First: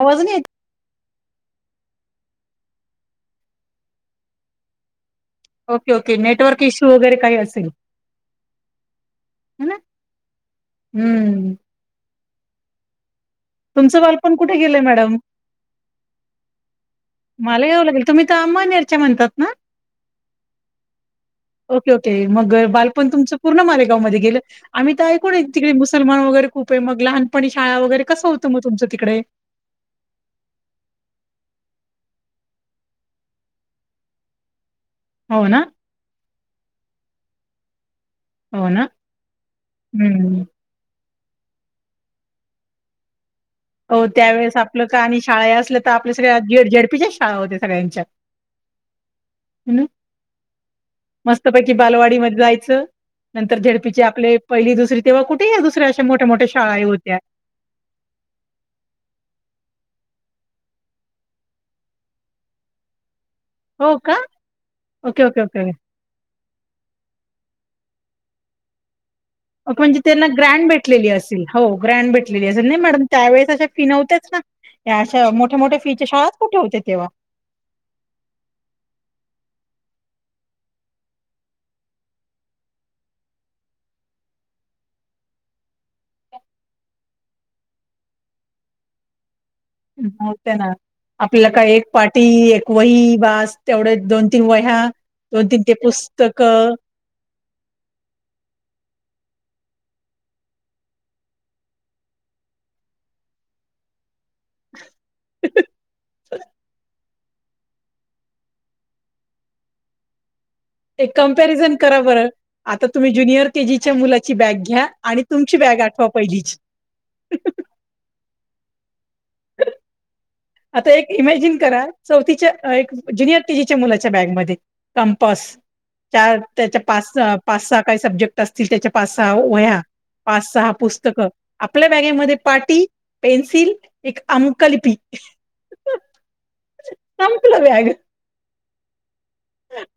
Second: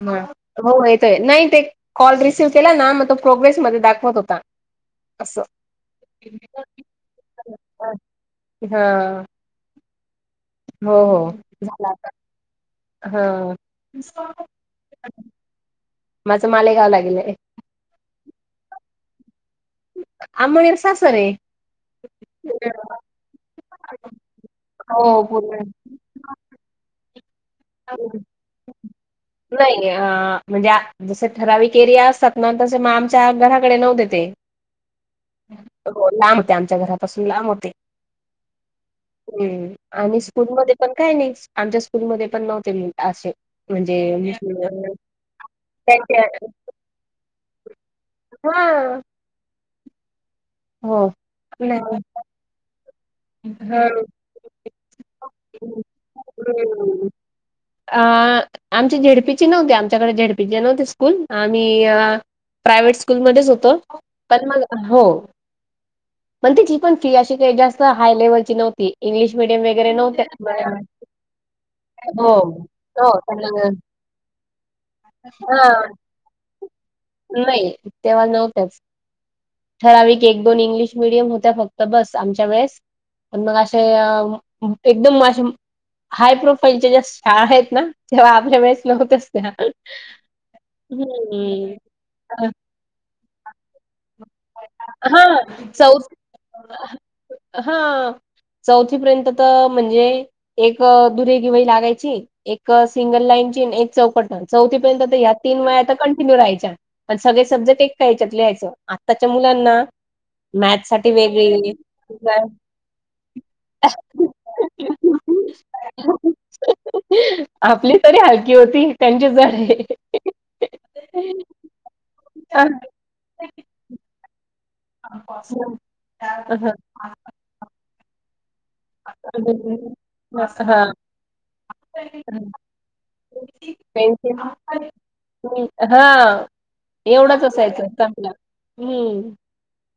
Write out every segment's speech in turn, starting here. आवाज हं नाही येत? हो येतोय नाहीं तो कॉल रिसिव्ह केलां नां मगं तो प्रोग्रेसमध्यें दाखवंत होतां. असं. ओके ओके नेटवर्क इश्यूं वगैरें कांहीं तरी असेल हा नां. हो हो झालं आंता हां. तुमचं बालपण कुठे गेलंय मॅडम? माझं मालेगांव लां गेलंय. मालेगांव लां गेले तुम्हीं तरं अंबळनेरच्यां म्हणतांत नां. आमनेर सासर आहे ओके ओके मंग बालंप पणं तुमंच पूर्ण मालेगांवमध्यें गेलं आम्हीं हो तरं ऐकुंण पूर्ण तिकडे मुसलमांन वगैरें खूंप आहे मगं लहांन पणं शाळां वगैरें कसं होतं मंग तुमचं तिकडे? नाहीं अं म्हणजे जसे ठराविक एरिया असतांत नां तसे मंग आमच्यां घरांकडे नव्हते ते. हो ना? हो लांब होते आमच्यां घरांपासून लांब होते. हो ना? हम्मं आणि हम्म. स्कूंल मध्यें पणं कायं नाहीं आमच्यां स्कूंलमंध्ये नव्हते मुलं असे. हो त्यांवेेळेस आपलं म्हणजे कां आणि शाळां ही असल्यां तरं आपल्यां त्याच्या सगळ्यां झेडपीच्यां शाळां होत्यां सगळ्यांच्या. हां. हं मस्तं पैकी नाही बालवांडी मध्यें जायचं. नंतर हा. झेडपीची आपले पहिली दुसरी तेव्हां कुठेही दुसऱ्यां अशा मोठ्यां मोठ्यां शाळां हम्म. होत्यां. अ आमची झेडपीची नव्हती, आमच्याकडे झेडपीची नव्हती स्कूल आणि अ प्रायव्हेट स्कूलमध्येच होतो हो का? पण मग हो ओके ओके ओके पण तिची पण फी अशी काही जास्त काय हाय लेव्हलची नव्हती. इंग्लिश मिडियम अ वगैरे म्हणजे त्यांना ग्रँड नव्हत्या भेटलेली असेल, हो ग्रँड हो भेटलेली असेल. नाही मॅडम हो त्यावेळेस अशा फी नव्ह त्याच ना. या अशा मोठ्या हा मोठ्या फींच्या शाळाच कुठे होत्या तेव्हा? नाही तेव्हा नव्हत्याच. ठराविक एक दोन इंग्लिश मिडियम होत्या फक्त बस आमच्या वेळेस. पण मग अशे अ एकदम म अशे हाय प्रोफाईलच्या ज्या शाळा आहेत ना, तेव्हा आपल्या वेळेच नव्हत्याच त्या. नव्हत्या ना. आपल्याला काय हम्म. एक पाटी, अ, एक वही बास तेवढेच दोन तीन वह्या, दोन तीन हां. ते चौथ पुस्तकं हां चौथीपर्यंत तर म्हणजे एक दुरेघी वही लागायची, एक सिंगल लाईनची आणि एक चौकट चौथीपर्यंत तर ह्या तीन वह्या तर कंटिन्यू राहायच्या. पण सगळे सब्जेक्ट एकट्या याच्यात लिहायचं आ आताच्या मुलांना एक मॅथसाठी वेगळी वही कम्पॅरिझन करा बरं [unintelligible] आता तुम्ही ज्युनियर केजीच्या मुलाची बॅग घ्या आणि तुमची बॅग आठवा पहिलीची. आपली तरी हलकी होती त्यांची जडाय. [unintelligible] आता एक इमॅजिन करा, चौथीच्या अ एक ज्युनियर केजीच्या मुलाच्या बॅगमध्ये कंपास च्या त्याच्या पास पास सहा काही सब्जे क्ट असतील त्याच्या पाच सहा वह्या, पाच सहा पुस्तकं. आपल्या बॅगेमध्ये पाटी पेन्सिल, एक अंकलिपी. हम्म हां एवढंच संपलं बॅग असायचं [unintelligible] हम्म.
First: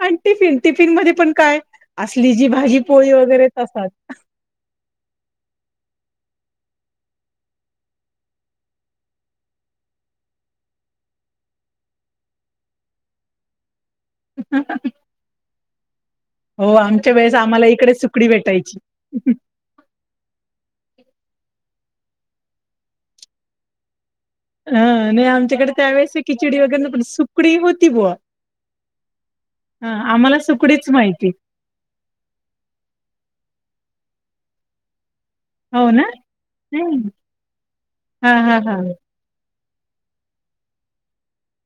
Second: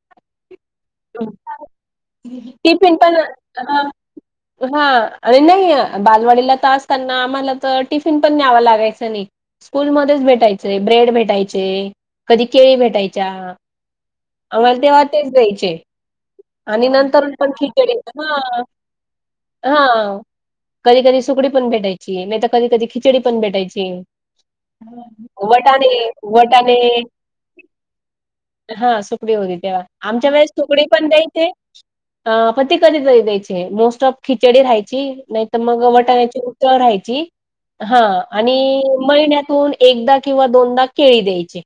आणि टिफिन, टिफिन मध्येपण काय असली जी भाजी टिफिन पोळी वगैरे तसाच [unintelligible] हां आणि नाही बालवाडीला तर असताना आम्हाला तर टिफिन पण द्यावा लागायचं नाही. स्कूलमध्येच भेटायचे. ब्रेड भेटायचे, कधी केळी भेटायच्या. आम्हाला तेव्हा तेच द्यायचे हो आणि आमच्या नंतर वेळेस पण आम्हाला इकडे खिचडी सुकडी मग भेटायची हां. कधी कधी सुकडी पण भेटायची, नाहीतर कधी कधी खिचडी पण भेटायची. ह नाही आमच्याकडे वटाणे त्यावेेळेस खिचडी वटाणे. वगैरे नाही, पण सुकडी होती बुवा हा सुकडी होती तेव्हा. हा आमच्या आम्हाला वळेस सुकडी सुकडीच पण माहिती द्यायचे आं पण कधी तरी द्यायचे. मोस्ट ऑफ खिचडी राहायची, नाय तर मग हो ना वटाण्याची उसळ राहायची. हा हा हा आणि महिन्यातून एकदा किंवा दोनदा केळी द्यायचे.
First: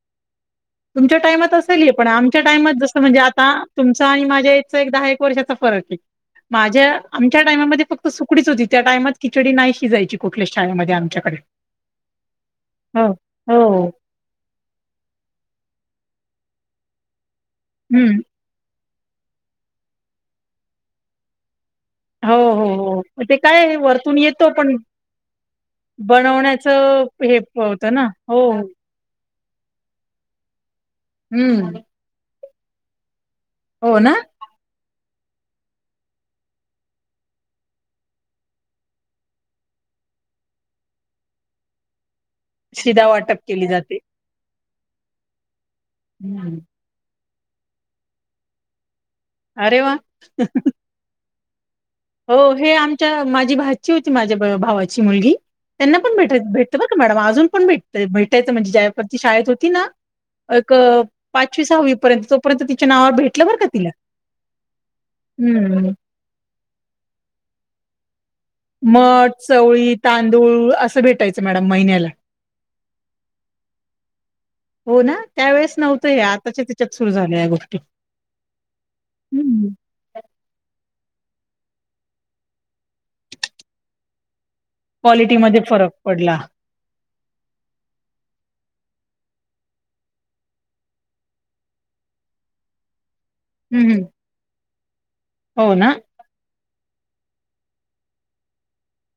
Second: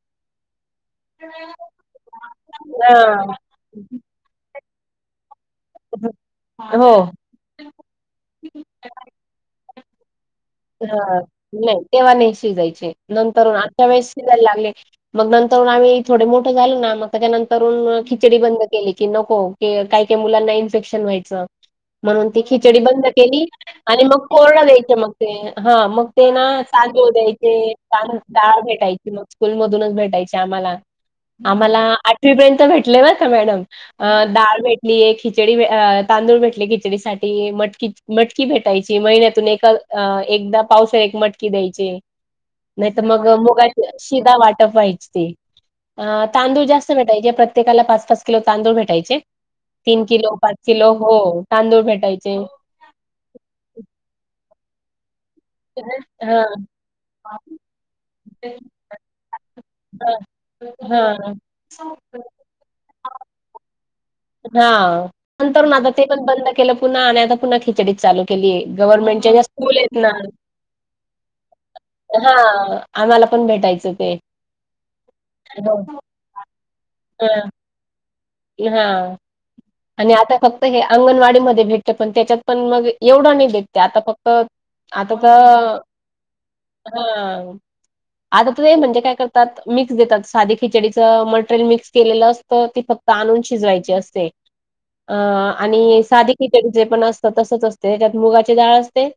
तुमच्या टायमात असेल हे पण आमच्या टाइमात जसं म्हणजे हा. आता तुमचं आणि माझ्या एजचा एक दहा एक वर्षाचा फरक. माझ्या हो. आमच्या टायमामध्ये फक्त सुकडीच होती, त्या टायमात खिचडी नाही शिजायची कुठल्या शाळेत. हां नाही तेव्हा नाही शिजायची. हो नंतर हो आमच्या वेळेस शिजायला लागले‌. मग नंतर आम्ही थोडं मोठं झालो ना मग त्याच्या नंतर म हम्म खिचडी बंद केले की नको की काही काही मुलांना इन्फेक्शन व्हायचं. म्हणून हो ती हो खिचडी हो बंद मग ते केली काय आणि वरतून मग येतो कोरडं पण द्यायचं मग. अं हां मग ते ना बनवण्याचं तांदूळ हे द्यायचे, होतं ना [unintelligible] हो डाळ भेट टायची मग स्कूल मधूनच भेटायची आम्हाला आम्हाला. हम्म आम्हाला आठवी पर्यंत भेटले बरं का मॅडम. हो ना अं डाळ भेट [unintelligible] एक खिचडी अ तांदूळ भेटले खिचडीसाठी, मटकी मटकी भेटायची महिन्यातून एका अ एकदा पावसाळी एक मटकी द्यायचे. नाहीतर शिदा मग वाटप केली मुगाचे जाते शिधा वाटप व्हायची ते. हम्म तांदूळ जास्त प्रत्येकाला पाच पाच किलो तांदूळ भेटायचे. अरे वा तीन किलो पाच किलो हो. तांदूळ भेटायचे. हो हे आमच्या माझी भाची होती, माझ्या बरोबर भावाची मुलगी. त्यांना पण भेटाय हां. भेटत बरं का मॅडम, अजून पण भेटत. भेटायचं म्हणजे ज्यावेळेस शाळेत होती ना एक हां. पाचवी सहावी पर्यंत तोपर्यंत, तिच्या नावावर भेटलं बर का तिला. हा नंतरून आता हम्म ते पण बंद केलं, पुन्हा आणि आता पुन्हा खिचडी चालू केली मठ गव्हर्मेंटच्या ज्या स्कूल चवळी आहेत ना. तांदूळ असं भेटायचं मॅडम महिन्याला हा. आम्हाला पण भेटायचं ते. हो ना त्यावेेळेस हो. नव्हतं हे. आताच्या त्याच्यात सुरू झाल्या या हां. गोष्टी. हां. हं. आणि आता फक्त हे अंगणवाडी मध्ये भेटते, पण त्याच्यात पण मग एवढं नाही भेटते. आता फक्त आता क्वालिटीमध्ये तर, फरक पडला हां. आता तर ते म्हणजे काय करतात. मिक्स देतात साधे खिचडीच मटेरियल मिक्स केलेलं. तर ती फक्त आणून हं, शिजवायची हं. असते. अ हो आणि ना साधे खिचडी जे पण असत तसच असते. त्यात मुगाची डाळ असते.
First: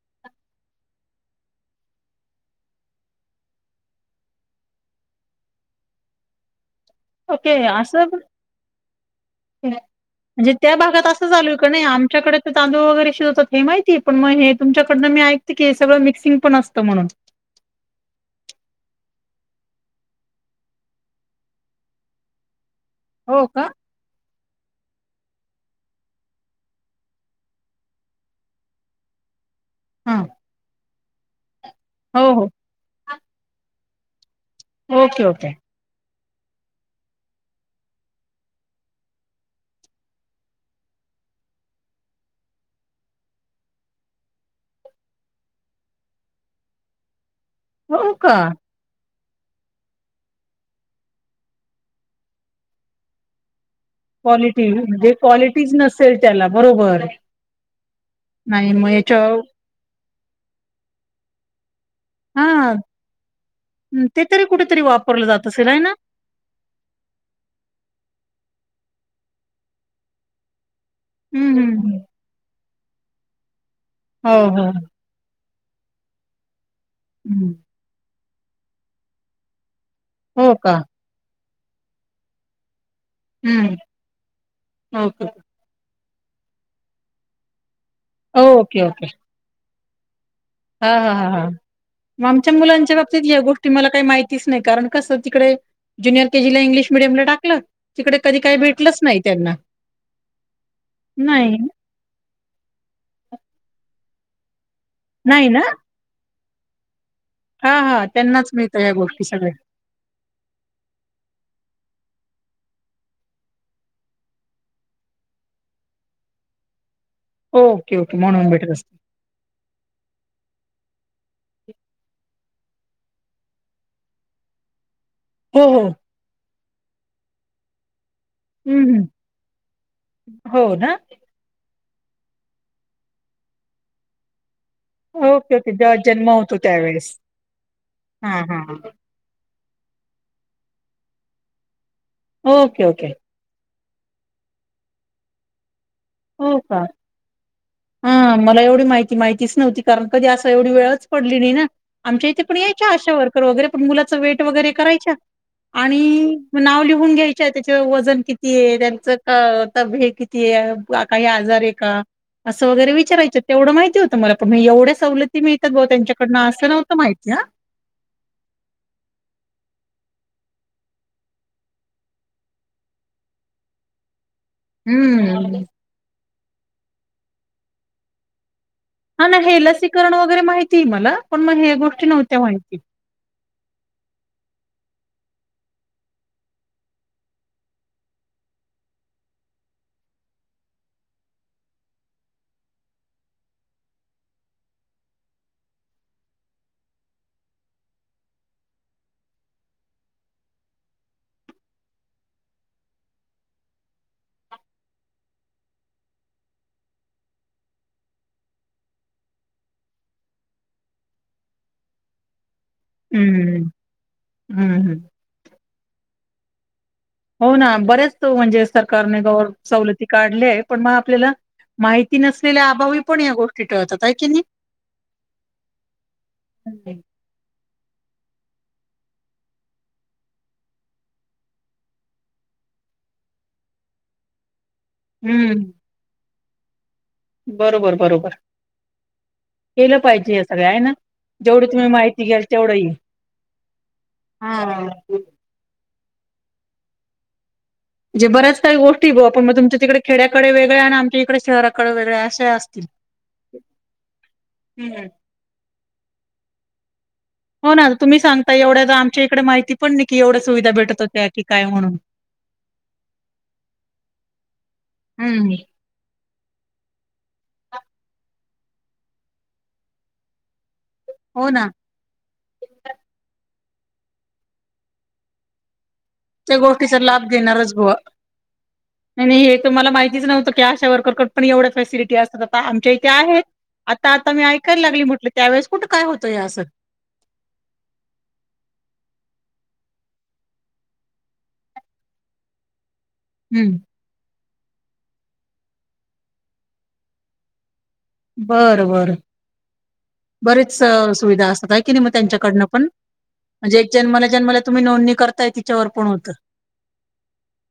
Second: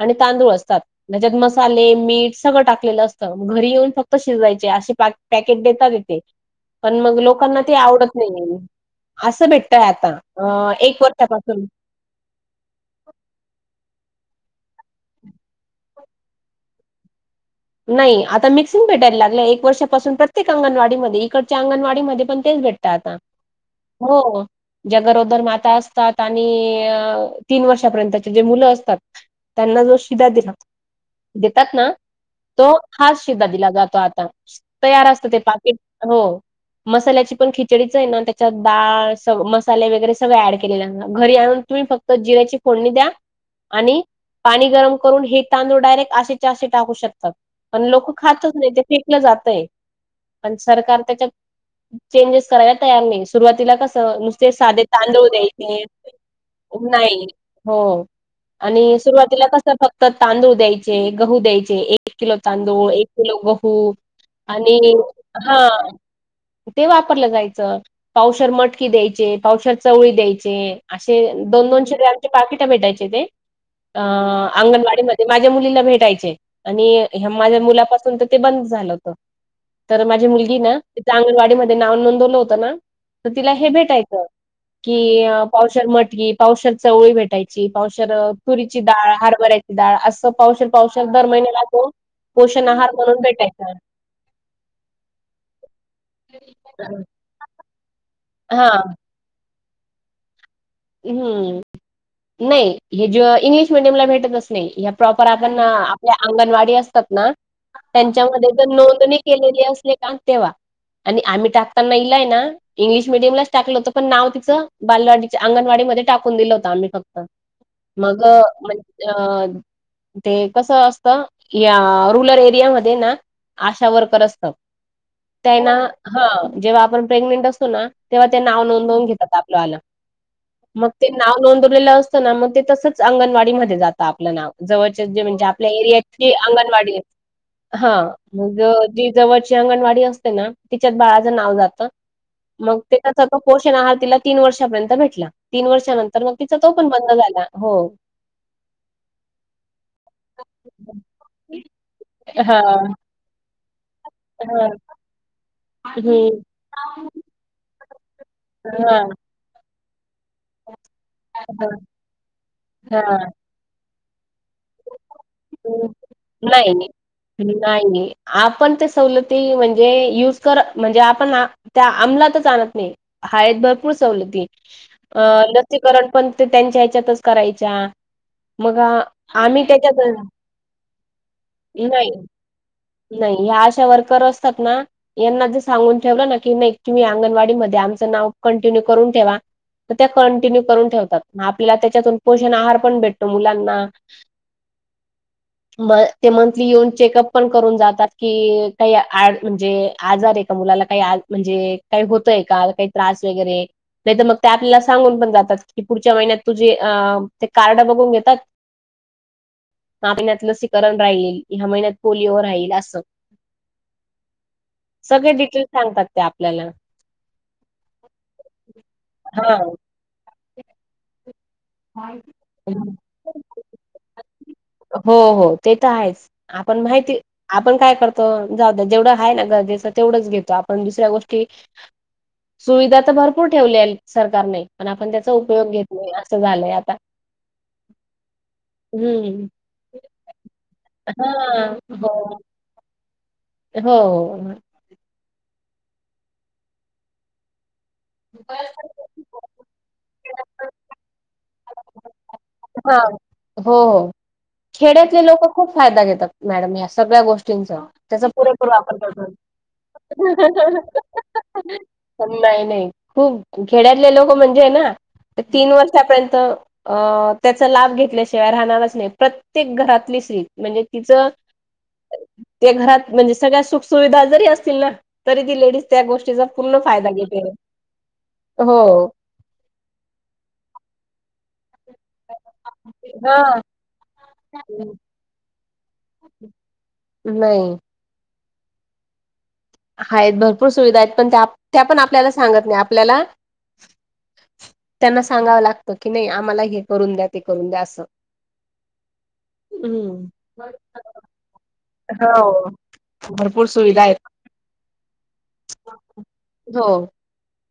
आणि तांदूळ असत. त्याच्यात मसाले मीठ सगळं टाकलेलं असतं. मग घरी येऊन फक्त शिजवायचे असे पॅकेट देतात तेथे. पण मग ओके लोकांना ते आवडत असं नाही असं. आता म्हणजे अ त्या एक भागात असं चालूय वर्षापासून का नाही आमच्याकडे. तांदू वगैरे शिजवतात हे माहिती आहे. पण मग हे तुमच्याकडनं मी ऐकते की, हे सगळं मिक्सिंग पण असतं म्हणून. नाही आता मिक्सिंग भेटायला लागलं एक वर्षापासून, प्रत्येक अंगणवाडी मध्ये इकडच्या अंगणवाडी मध्ये पण तेच भेटत आता. हो का. हो. ज्या गरोदर माता असतात आणि तीन वर्षापर्यंतचे जे मुलं असतात त्यांना जो हा शिधा दिला देतात, देतात ना. हो. तो हाच शिधा दिला जातो आता, तयार ओके असत ते ओके पाकीट हो. मसाल्याची पण खिचडीच आहे ना त्याच्यात डाळ, मसाले वगैरे सगळे ऍड केलेले, घरी आणून तुम्ही फक्त फक्त जिऱ्याची फोडणी द्या. आणि पाणी गरम करून हे तांदूळ डायरेक्ट असेचे असे टाकू शकता. पण लोक हो का खातच नाही ते. जातय पण सरकार त्याच्यात चेंजेस करायला तयार नाही. सुरुवातीला कसं नुसते क्वालिटी साधे म्हणजे तांदुळ क्वालिटीच द्यायचे नसेल त्याला बरोबर नाही. हो. नाही मग आणि याच्या सुरुवातीला कस फक्त तांदूळ द्यायचे, गहू द्यायचे एक किलो हा तांदूळ एक किलो गहू ते तरी आणि कुठेतरी वापरलं जात हा. असेल आहे ना ते वापरलं जायचं. पावशर मटकी द्यायचे, पावशर चवळी द्यायचे. असे हम्म दोन दोनशे हम्म ग्रॅमचे पाकिट भेटायचे ते अ हो हो अंगणवाडीमध्ये. ते माझ्या मुलीला भेटायचे. आणि हं. माझ्या मुलापासून तर ते बंद झालं. तर माझी हो मुलगी का ना तिचं अंगणवाडी मध्ये नाव नोंदवलं होतं ना तर तिला हे हम्म भेटायचं की ओके ओके पावशर मटकी, पावशर चवळी भेटायची. पावशर तुरीची ओके ओके डाळ, हरभऱ्याची डाळ असं पावशर पावशर दर महिन्याला तो ग आमच्या पोषण आहार मुलांच्या म्हणून बाबतीत या गोष्टी भेटायचा. मला काही माहितीच नाही. कारण कसं तिकडे ज्युनियर केजीला इंग्लिश मिडियमला टाकलं. तिकडे कधी काही हा भेटलच नाही त्यांना. नाही हम्म नाही हे जो इंग्लिश मिडियमला भेटतच नाही हे आप प्रॉपर नाही आपण ना आपल्या अंगणवाडी असतात ना हा हा त्यांच्यामध्ये त्यांनाच जर मिळतं या नोंदणी गोष्टी सगळ्या केलेली असली का तेव्हा. आणि आम्ही टाकताना इलाय ना इंग्लिश मिडियमलाच टाकलं होतं पण नाव तिचं बालवाडी अंगणवाडी मध्ये टाकून दिलं होतं आम्ही फक्त ओके ओके मग म्हणून भेटत असते म्ह अं ते कसं असतं या रुरल एरियामध्ये ना आशा वर्कर असतं. हो त्यायना हो हा जेव्हा आपण प्रेग्नेंट असतो, ना तेव्हा ते नाव हम्म नोंदवून घेतात आपल्यावालं. हो मग ना ते नाव नोंदवलेलं असत ना, मग ते तसच अंगणवाडी मध्ये जात आपलं नाव जवळ तेंची म्हणजे ओके आपल्या ओके जेव्हा जन्म एरीयाची होतो अंगणवाडीय त्यावेेळेस हा मंग जी जवळची अंगणवाडी असते ना तिच्यात बाळाचं नाव जातं. मग ओके ते ओके त्याचं पोषण आहार तिला तीन वर्षापर्यंत भेटला तीन वर्षानंतर मग तिचा हो तो का पण बंद झाला म हा मला एवढी माहिती माहितीच नव्हती कारण कधी असं एवढी वेळच पडली नाही ना. आमच्या इथे पण हा यायच्या अशा वर्कर वगैरे पण मुलाचं वेट हा वगैरे करायच्या. आणि हम्म नाव लिहून घ्यायच्या, त्याचं वजन कितीय हा त्यांचं अ त हे कितीय, काही हा आजारीय का, असं वगैरे हा विचारायच्या तेवढं माहिती होतं मला पण मी एवढ्या सवलती मिळतात बुवा त्यांच्याकडनं असं नव्हतं माहिती आ. नाही नाही, आपण ते सवलती म्हणजे युज कर म्हणजे आपणा त्या आमलातच आणत नाही हायेत भरपूर सवलती. अं हम्म लसीकरण पण ते त्यांच्या हच्यातच करायच्या मग हा ना हे आम्ही त्याच्यात लसीकरण वगैरे माहितीय मला पण मग ह्या नाही, गोष्टी नव्हत्या माहिती. नाही ह्या अशा वर्कर असतात ना यांना जे सांगून ठेवलं ना की नाही तुम्ही अंगणवाडी मध्ये आमचं नाव कंटिन्यू करून ठेवा तर त्या कंटिन्यू करून ठेवतात. आपल्याला त्याच्यातून पोषण आहार पण भेटतो मुलांना. [inaudible] म ते मंथली येऊन चेकअप पण करून जातात की काही ॲज म्हणजे, आजारय का मुलाला काही ॲज म्हणजे काही होतंय का काही त्रास वगैरे नाही तर मग ते आपल्याला सांगून पण जातात. की पुढच्या महिन्यात तुझे अं ते कार्ड बघून घेतात. [unintelligible] ह्या महिन्यात लसीकरण राहिल, ह्या महिन्यात पोलिओ राहील असं, हम्म हम्म सगळे डिटेल सांगतात ते आपल्याला. हो ना बऱ्याच म्हणजे सरकारने गवर हा सवलती काढल्यात पण मग आपल्याला माहिती नसलेल्या अभावी पण या गोष्टी टळतात, हाय की नाही हो हो, ते तर आहेच आपण माहिती आपण काय करतो. जाऊदे जेवढं आहे ना गरजेचं तेवढंच घेतो. आपण दुसऱ्या गोष्टी सोइधा तर भरपूर ठेवलीय सरकारने पण आपण त्याचा उपयोग हम्म घेत नाही, असं झालंय आता बरोबर, बरोबर. हं. केलं पाहिजे हे सगळं हाय ना जेवढी हां. तुम्ही माहिती हो. घ्याल तेवढं येईल, हो, हो. हा म्हणजे बऱ्याच काही गोष्टी बुवा, पण मग तुमच्या तिकडे खेड्याकडे वेगळ्या, आणि आमच्या इकडे शहराकडे वेगळ्या अशे हा. हो हो, हम्म. खेड्यातले लोकं खूप फायदा घेतात. मॅडम या सगळ्या गोष्टी हो ना तुम्ही [unintelligible] सांगता पुरेपूर एवढ्या तर वापर आमच्या करतो. इकडे माहिती पण नाही की एवढ्या सुविधा भेटत होत्या की काय म्हणून. नाही नाही खूप खेड्यातले लोक म्हणजेय ना हम्म. तीन वर्षापर्यंत अं त्याचा लाभ घेतल्याशिवाय राहणारच नाही. प्रत्येक घरातली स्त्री म्हणजे, तिचं हो ना. ते घरात म्हणजे सगळ्या सुख सुुविधा जरी असतील ना. तरी ती लेडीज त्या गोष्टी चा त्या पूर्ण गोष्टीचा फायदा लाभ घेते. घेणारच बुवा हो. नाही नाही हे तुम्हाला माहितीच नव्हतं. की अशा वर्करकड पण एवढ्या फॅसिलिटी असतात. आता आमच्या इथे हा आहेत. आता आता मी ऐकायला लागली, म्हटलं त्यावेळेस कुठं काय होतं हे असं. नाही. हायेत. भरपूर सुविधायेत. पण त्या, त्या पण आपल्याला सागत नाही आपल्याला. हम्म. त्यांना सांगावं लागत की, नाही आम्हाला हे करून द्या. ते करून द्या. असं. बर बर हम्म बरीच सुविधा असतात. का नाही म त्यांच्याकडन हो पण. भरपूर म्हणजे सुविधा आहेत जन्मल्या जन्मल्या तुम्ही नोंदणी करताय, तिच्यावर पण होत. हो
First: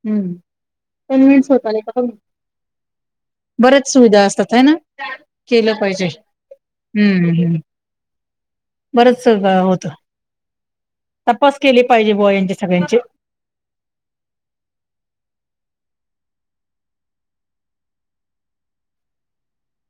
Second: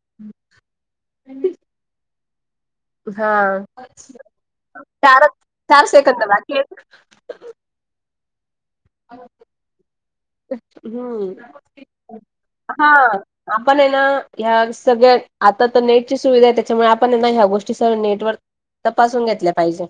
हम्म, कन्वन्स होता आणि हा बर्याच सुविधा असतात. हय ना. चार केलं चार पाहिजे, सेकंद बाकी आहेत हम्मम् बरंच सहकार होतं. तपास केले हम्म पाहिजे बुवा यांचे सगळ्यांचे. हा. आपणे ना ह्या सगळ्या आता त नेटची सुविधाय त्याच्यामुळे आपणे ना ह्या गोष्टी सगळ नेटवर तपासून घेतल्या पाहिजे.